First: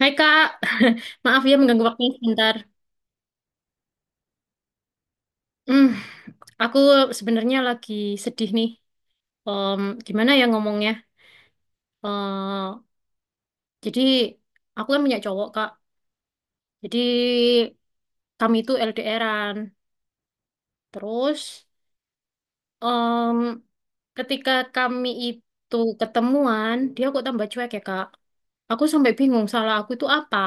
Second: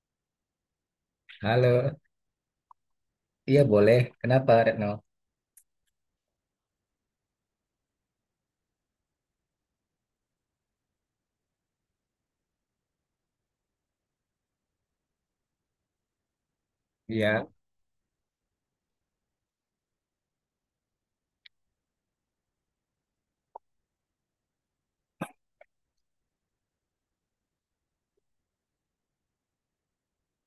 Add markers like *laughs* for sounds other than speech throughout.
Hai Kak, *laughs* maaf ya mengganggu Halo, waktunya sebentar. iya boleh. Kenapa Retno? Hmm, aku sebenarnya lagi sedih nih. Gimana ya ngomongnya? Eh, jadi aku kan punya cowok Kak. Jadi Iya, kami itu LDRan. Terus em, ketika kami itu ketemuan, dia kok tambah cuek ya Kak. Aku sampai bingung salah aku itu apa.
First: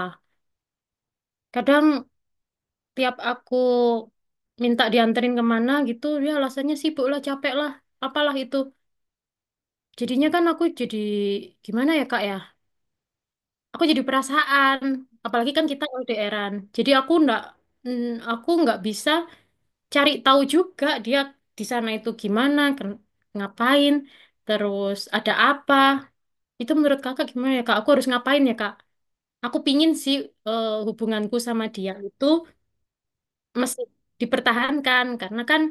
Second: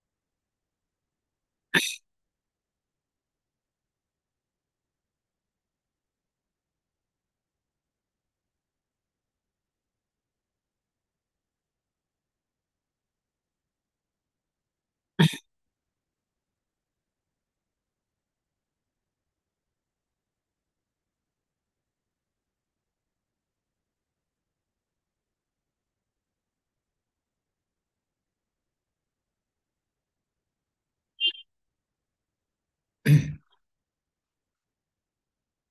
Kadang tiap aku minta dianterin kemana gitu, dia alasannya sibuk lah, capek lah, apalah itu. Jadinya kan aku jadi gimana ya Kak ya? Aku jadi perasaan, apalagi kan kita LDRan. Jadi aku ndak mm, aku nggak bisa cari tahu juga dia di sana itu gimana, ngapain, terus ada apa. Itu menurut Kakak gimana ya Kak? Aku harus ngapain ya Kak? Aku pingin sih hubunganku sama dia itu mesti dipertahankan karena kan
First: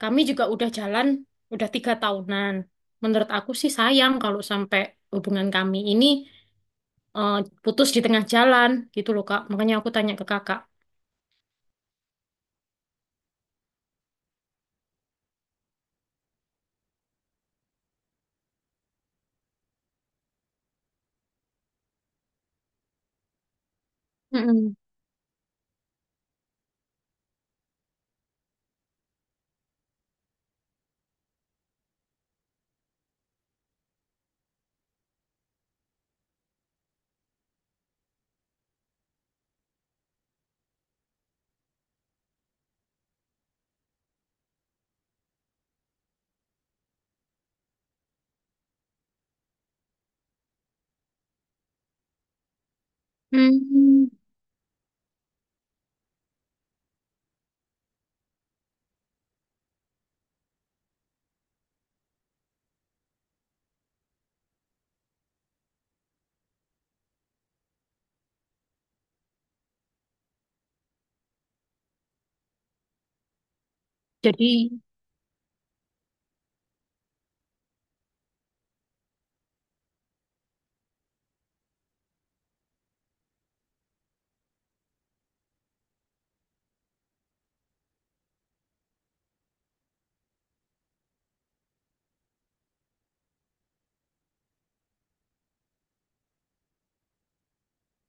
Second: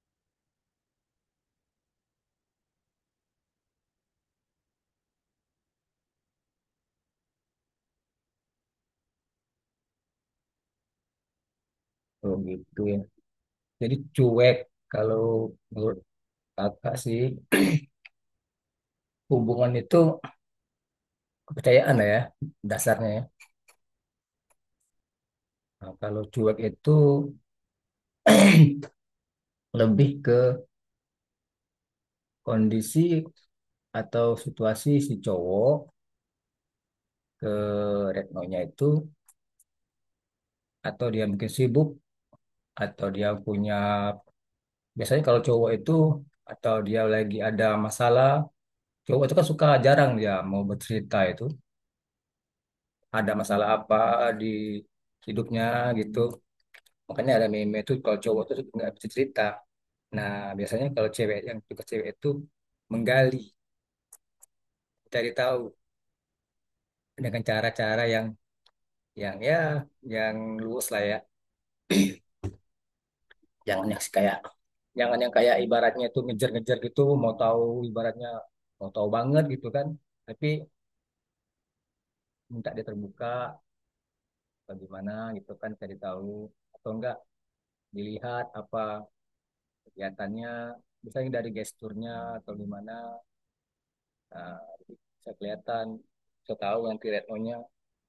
kami juga udah jalan udah 3 tahunan. Menurut aku sih sayang kalau sampai hubungan kami ini eh, putus di tengah jalan gitu loh Kak. Makanya aku tanya ke Kakak. oh gitu ya. Jadi cuek kalau menurut kakak sih hubungan itu kepercayaan lah ya dasarnya ya. Mm-mm. Nah, kalau cuek itu *clears throat* lebih ke kondisi atau situasi si cowok ke Retnonya itu, atau dia mungkin sibuk, atau dia punya, biasanya kalau cowok itu atau dia lagi ada masalah, cowok itu kan suka jarang dia mau bercerita itu ada masalah apa Hmm. di hidupnya gitu. Makanya ada meme itu kalau cowok tuh nggak bisa cerita. Nah, biasanya kalau cewek, yang tugas cewek itu menggali, cari tahu dengan cara-cara yang yang yang luwes lah ya. Jangan yang kayak Jadi. Jangan yang kayak ibaratnya itu ngejar-ngejar gitu, mau tahu ibaratnya mau tahu banget gitu kan. Tapi minta dia terbuka, bagaimana gitu kan, cari tahu, atau enggak dilihat apa kelihatannya, misalnya dari gesturnya atau gimana. Nah, bisa kelihatan, saya tahu nanti retnonya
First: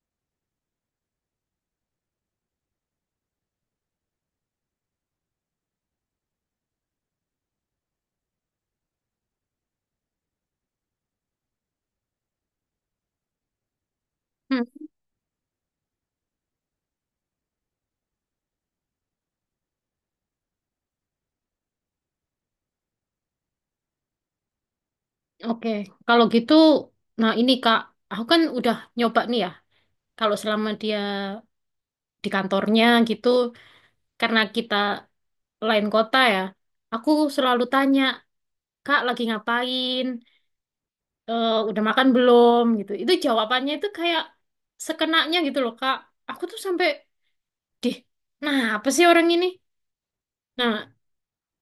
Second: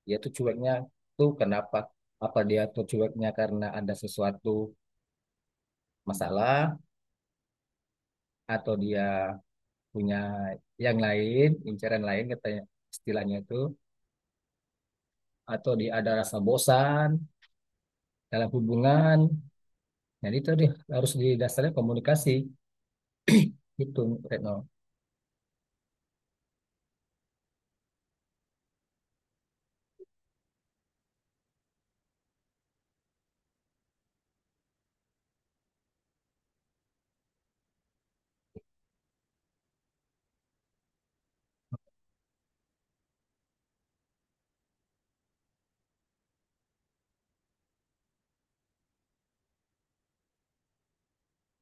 dia tuh cueknya tuh kenapa, apa dia tuh cueknya karena ada sesuatu masalah, atau dia punya yang lain, incaran lain katanya, istilahnya itu, Hmm. atau dia ada rasa bosan dalam hubungan. Jadi itu dia harus didasarkan komunikasi itu, Retno. Oke. Kalau gitu, nah ini Kak, aku kan udah nyoba nih ya. Kalau selama dia di kantornya gitu, karena kita lain kota ya, aku selalu tanya, Kak lagi ngapain? Eh, udah makan belum? Gitu. Itu jawabannya itu kayak sekenanya gitu loh Kak. Aku tuh sampai, deh, nah apa sih orang ini? Nah.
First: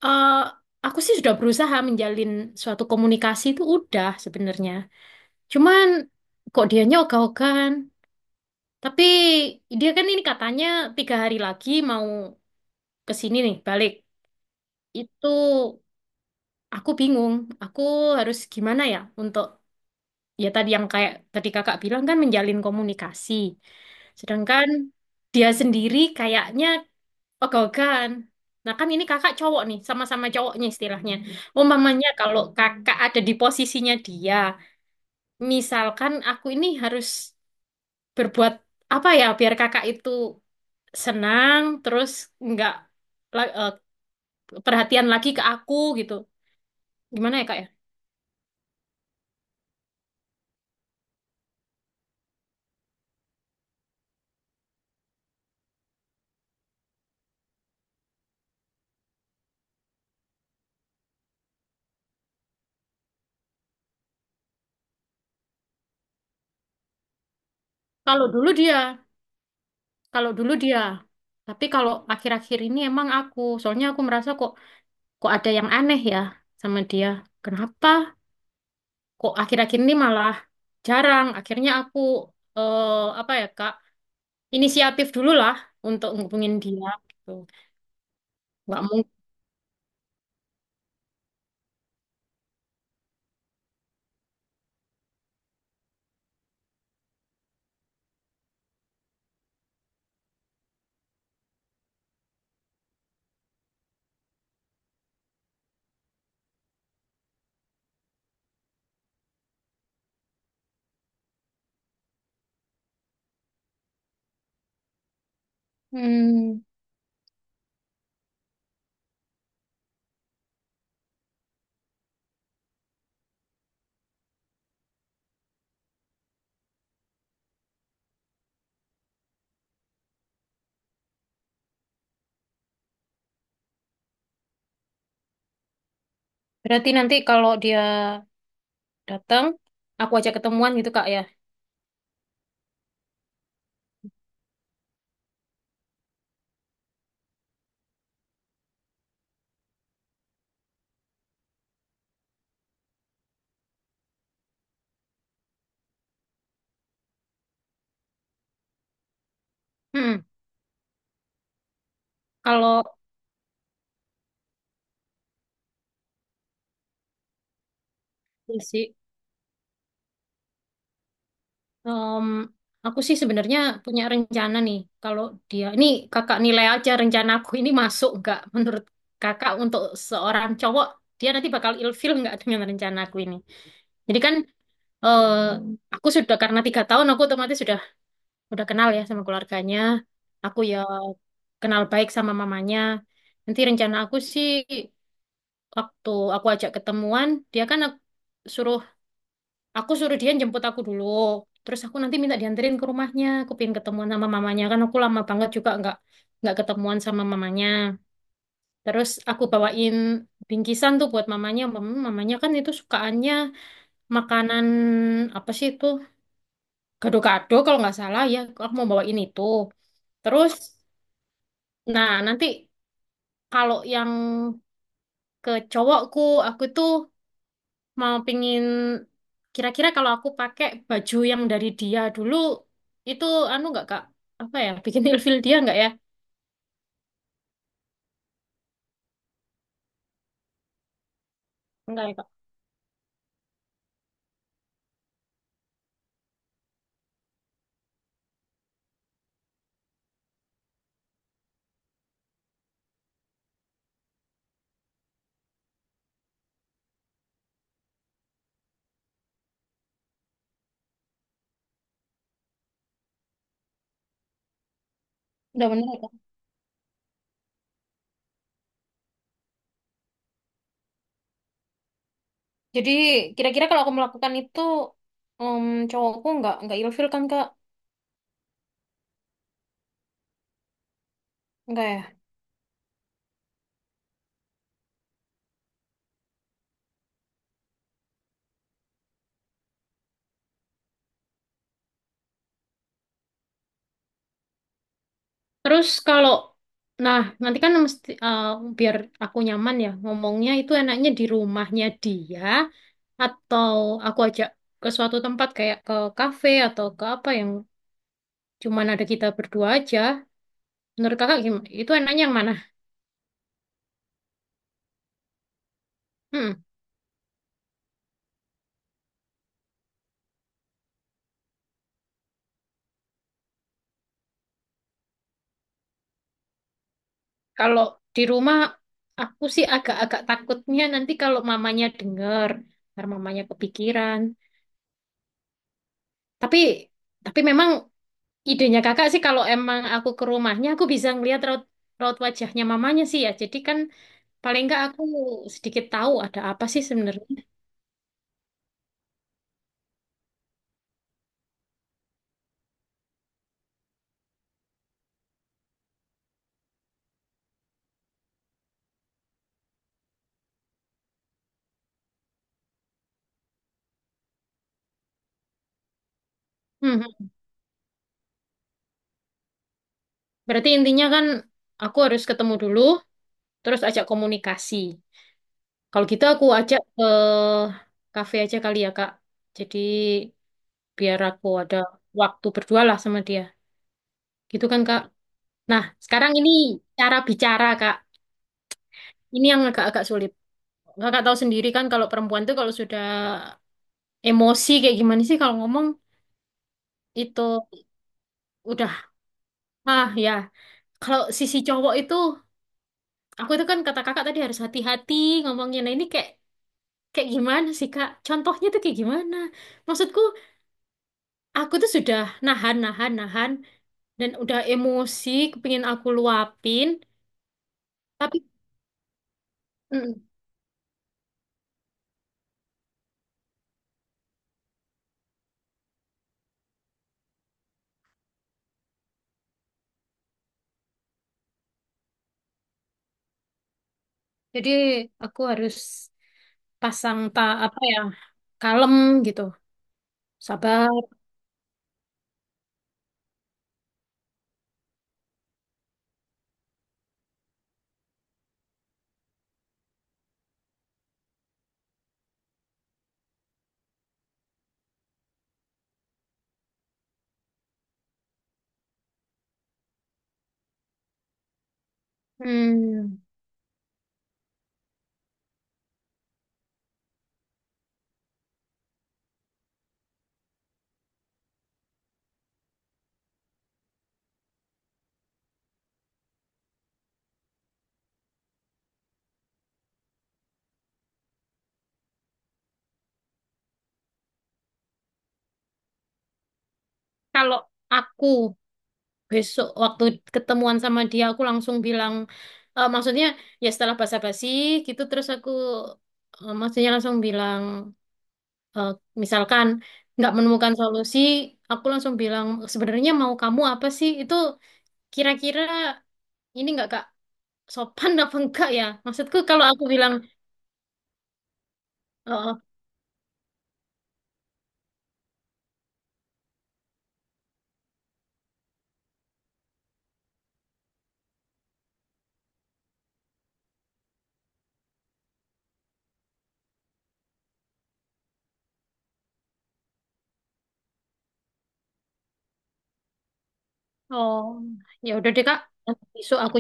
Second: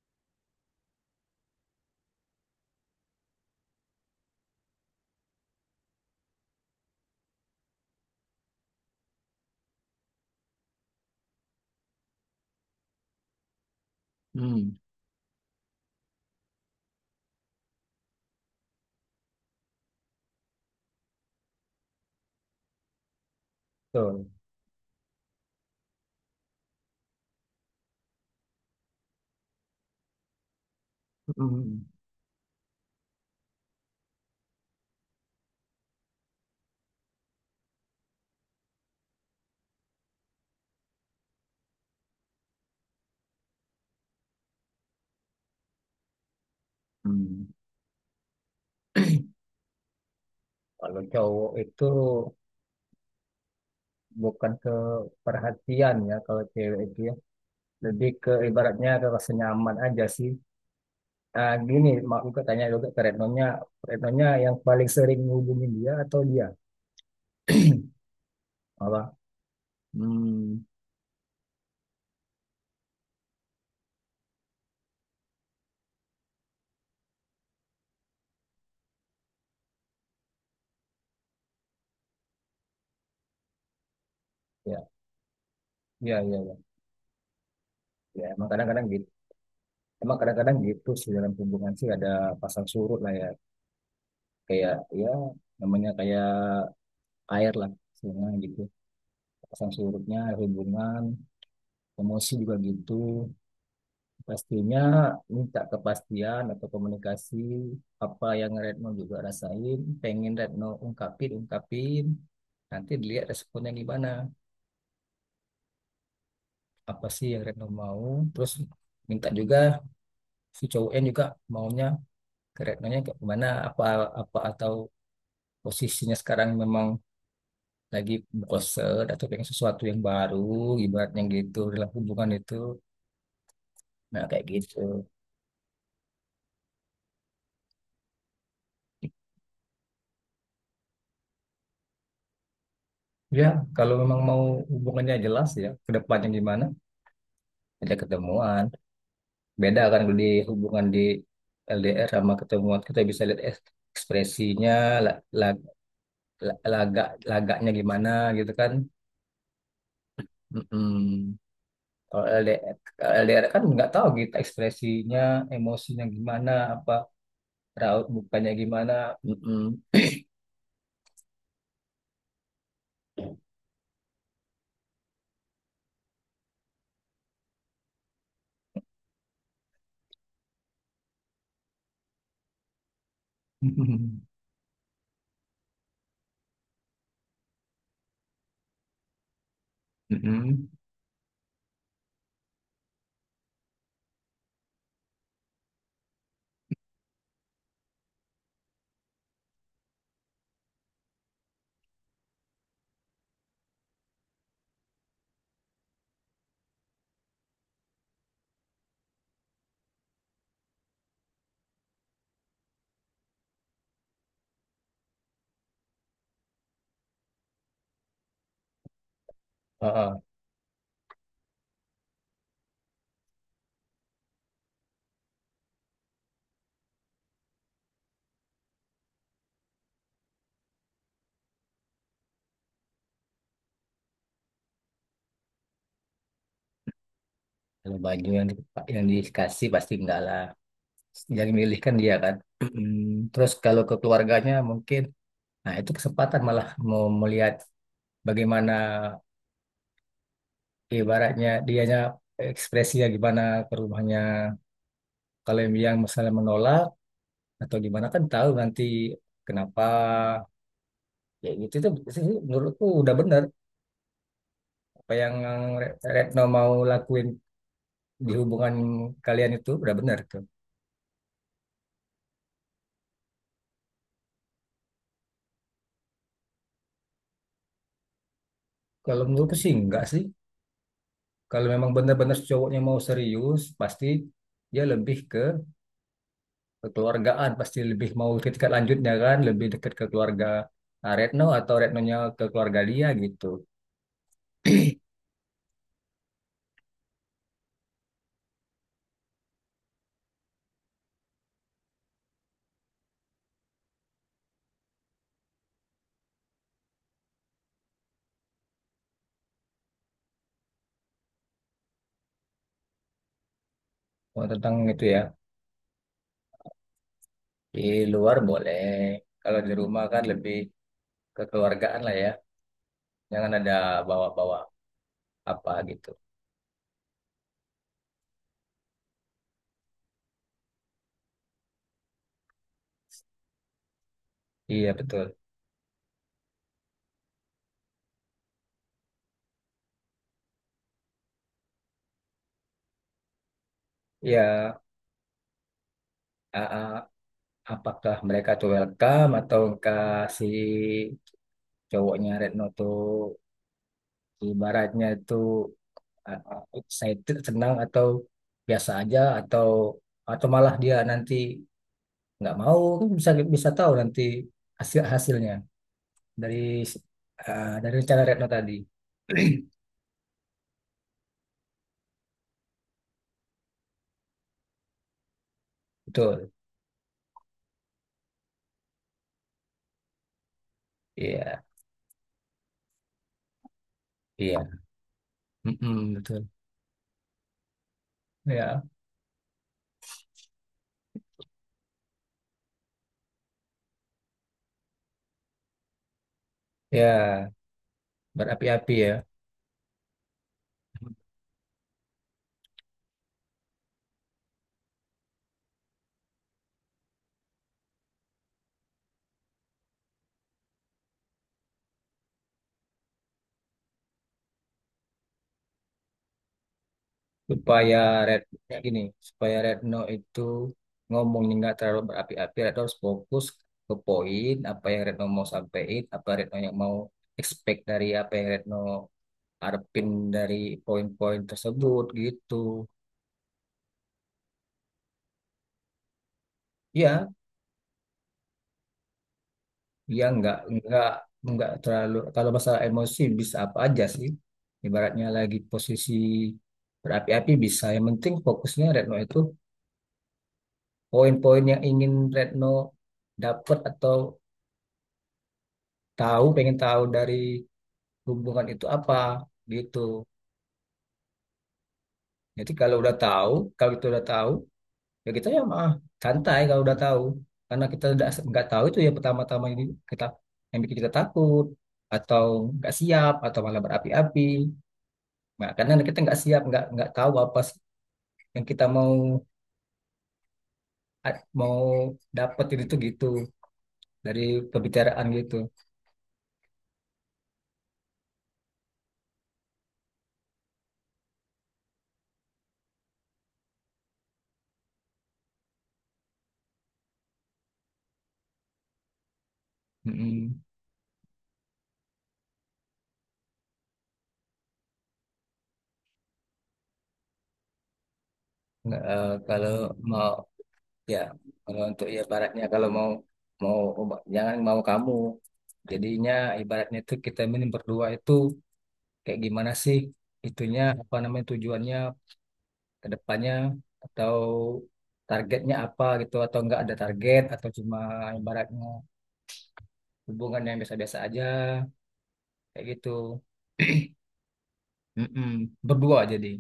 Eh, aku sih sudah berusaha menjalin suatu komunikasi itu udah sebenarnya. Cuman kok dianya ogah-ogahan. Tapi dia kan ini katanya 3 hari lagi mau ke sini nih balik. Hmm. Itu aku bingung. Aku harus gimana ya untuk ya tadi yang kayak tadi kakak bilang kan menjalin komunikasi. Betul. Sedangkan dia sendiri kayaknya. Oh, Gogan. Nah, kan ini kakak cowok nih, sama-sama cowoknya istilahnya. Hmm. Umpamanya kalau kakak ada di posisinya dia, misalkan aku ini harus berbuat apa ya biar kakak itu senang, terus nggak la- eh, perhatian lagi ke aku gitu. Gimana Hmm. ya kak ya? Kalau cowok itu bukan ke perhatian ya, kalau cewek itu ya lebih ke ibaratnya ke rasa nyaman aja sih. Ah gini, mak aku tanya juga ke Retnonya, Retnonya yang paling sering menghubungin dia, atau dia Kalau dulu dia, apa? Kalau Hmm. dulu dia. Tapi kalau akhir-akhir ini emang aku, soalnya aku merasa kok kok ada yang aneh ya sama dia. Kenapa? Kok akhir-akhir ini malah jarang. Akhirnya aku eh, apa ya Kak, ya inisiatif dulu lah untuk ya ya ngubungin ya, dia gitu. ya, emang Nggak kadang-kadang mungkin. gitu, emang kadang-kadang gitu sih dalam hubungan sih ada pasang surut lah ya, kayak, ya, namanya kayak air lah sebenarnya gitu. Pasang surutnya hubungan, emosi juga gitu. Pastinya minta kepastian atau komunikasi, apa yang Retno juga rasain, pengen Retno ungkapin, ungkapin. Nanti dilihat responnya gimana. Hmm, Apa sih yang Retno mau? Terus minta juga si cowok N juga maunya ke Retnonya kayak gimana. Apa, apa, atau posisinya sekarang memang lagi bosen atau pengen sesuatu yang baru, ibaratnya gitu dalam hubungan itu. Nah, kayak gitu. Berarti nanti kalau dia datang, aku ajak ketemuan gitu Kak ya. Ya, kalau memang mau hubungannya jelas ya, ke depannya gimana, ada ketemuan, beda kan kalau di hubungan di LDR sama ketemuan kita bisa lihat es- ekspresinya, la- la- lagak lagaknya gimana gitu kan. Hmm. Mm-mm. Kalau LDR, Kalau kalau LDR kan nggak tahu kita ekspresinya, emosinya gimana, apa raut mukanya ya sih, gimana. Mm-mm. em, aku sih sebenarnya punya rencana nih. Kalau dia, ini Kakak nilai aja rencana aku ini masuk nggak menurut Kakak untuk seorang cowok dia nanti bakal ilfil nggak dengan rencana aku ini. Jadi *laughs* kan eh aku sudah karena 3 tahun aku otomatis udah kenal ya sama keluarganya. Aku Mm-mm. ya kenal baik sama mamanya. Nanti rencana aku sih waktu aku ajak ketemuan, dia kan suruh aku suruh dia jemput aku dulu. Terus aku nanti minta dianterin ke rumahnya. Aku pengen ketemuan sama mamanya kan aku lama banget juga nggak ketemuan sama mamanya. Terus aku bawain bingkisan tuh buat mamanya. Mamanya kan itu sukaannya makanan apa sih itu gado-gado kalau nggak salah ya, aku mau bawa ini tuh. Oh, Terus nah nanti kalau yang ke cowokku, aku tuh mau pingin kira-kira kalau aku pakai baju yang dari dia dulu, itu anu nggak kak, apa ya, bikin ilfil dia nggak ya? kalau baju yang yang dikasih pasti enggak lah, yang milih kan Enggak ya dia kak? kan. Mm-mm. Terus kalau ke keluarganya mungkin, nah, itu kesempatan malah mau melihat bagaimana ibaratnya dianya ekspresinya gimana ke rumahnya. Kalau yang misalnya menolak atau gimana kan tahu nanti kenapa. Ya gitu itu sih menurutku udah benar apa yang Udah bener ya, kak? Retno mau lakuin di hubungan kalian itu udah benar tuh. Jadi kira-kira kalau aku melakukan itu, em cowokku nggak ilfil kan kak? Kalau menurutku sih enggak sih. Kalau Enggak memang ya? benar-benar cowoknya mau serius, pasti dia lebih ke kekeluargaan, pasti lebih mau ke tingkat lanjutnya, kan lebih dekat ke keluarga ah, Retno atau Retnonya ke keluarga dia gitu. Terus kalau nah nanti kan mesti biar aku nyaman ya ngomongnya, itu enaknya di rumahnya dia atau aku ajak ke suatu tempat kayak ke kafe atau ke apa yang cuman ada kita berdua aja. Menurut kakak gimana? Itu enaknya yang mana? Oh, tentang itu ya, Hmm, di luar boleh. Kalau di rumah kan lebih kekeluargaan lah ya, jangan ada bawa-bawa apa gitu. Kalau di rumah aku sih agak-agak takutnya nanti kalau mamanya denger, ntar mamanya kepikiran. Iya betul. Tapi memang Idenya kakak sih kalau emang aku ke rumahnya aku bisa ngelihat raut raut wajahnya mamanya sih ya. Jadi kan paling Iya. nggak aku sedikit tahu ada apa Ah, sih ah, sebenarnya. apakah mereka tuh welcome atau kasih cowoknya Retno tuh ibaratnya itu eh, excited, senang, atau biasa aja, atau malah dia nanti nggak mau, kan bisa bisa tahu nanti hasil hasilnya dari Hmm, dari rencana Retno tadi. *clears throat* Berarti intinya kan aku harus ketemu dulu, terus ajak komunikasi. Kalau gitu aku Betul. ajak ke kafe aja kali ya kak. Jadi biar aku Iya, ada waktu berdua lah sama dia. Gitu iya. kan kak. Nah Mm-mm, sekarang betul. ini cara bicara kak. Ya, Ini yang agak-agak sulit. Kakak tahu sendiri kan kalau perempuan tuh kalau sudah emosi kayak gimana sih kalau ngomong ya itu berapi-api udah ya, ah ya, kalau sisi cowok itu aku itu kan kata kakak tadi harus hati-hati ngomongnya. Nah ini kayak kayak gimana sih kak, contohnya tuh kayak gimana, maksudku aku tuh sudah nahan nahan nahan dan udah emosi pengen aku luapin supaya tapi Retno gini, supaya Retno mm, itu ngomongnya nggak terlalu berapi-api, Retno harus fokus ke poin apa yang Retno mau sampaikan, apa Retno yang mau expect dari apa yang Retno ngarepin dari poin-poin tersebut gitu. jadi aku harus pasang Ya, tak apa ya, kalem gitu, ya sabar. Nggak terlalu, kalau masalah emosi bisa apa aja sih. Ibaratnya lagi posisi berapi-api bisa. Yang penting fokusnya Retno itu poin-poin yang ingin Retno dapat atau tahu, pengen tahu dari hubungan itu apa gitu. Jadi kalau udah hmm. tahu, kalau itu udah tahu ya kita ya mah santai kalau udah tahu, karena kita udah nggak tahu itu ya pertama-tama ini kita yang bikin kita takut atau nggak siap atau malah berapi-api. Nah, karena kita nggak siap, nggak tahu apa sih yang kita mau mau dapetin itu gitu dari pembicaraan gitu. Kalau aku besok waktu ketemuan sama dia aku langsung bilang, maksudnya ya setelah basa-basi gitu terus aku maksudnya langsung bilang, eh, misalkan nggak Mm-mm. menemukan solusi aku langsung bilang sebenarnya mau kamu apa sih itu, kira-kira ini nggak kak, sopan apa enggak ya Nggak, maksudku kalau kalau aku bilang mau ya, kalau untuk ya eh, ibaratnya kalau mau mau obat- jangan mau kamu, jadinya ibaratnya itu kita ini berdua itu kayak gimana sih, itunya apa namanya, tujuannya ke depannya atau targetnya apa gitu, atau enggak ada target, atau cuma ibaratnya hubungan yang biasa-biasa aja, kayak gitu. oh ya udah deh kak, Mm-mm. nanti Berdua besok jadi aku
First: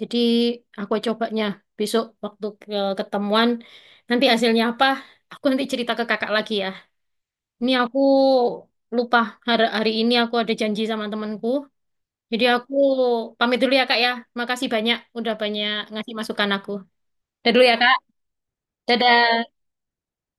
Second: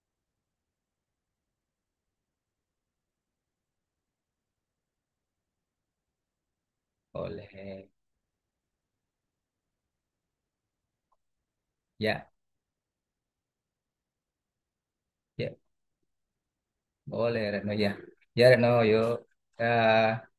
jadi aku cobanya besok waktu ke ketemuan. Nanti hasilnya apa? Aku nanti cerita ke kakak lagi ya. boleh Ini aku lupa hari, hari ini aku ada janji sama temanku. ya, Jadi aku pamit dulu ya kak ya. Makasih banyak udah ya banyak ngasih masukan aku. boleh Dadah dulu Reno ya ya, kak. ya Reno yuk. Dadah. Ya.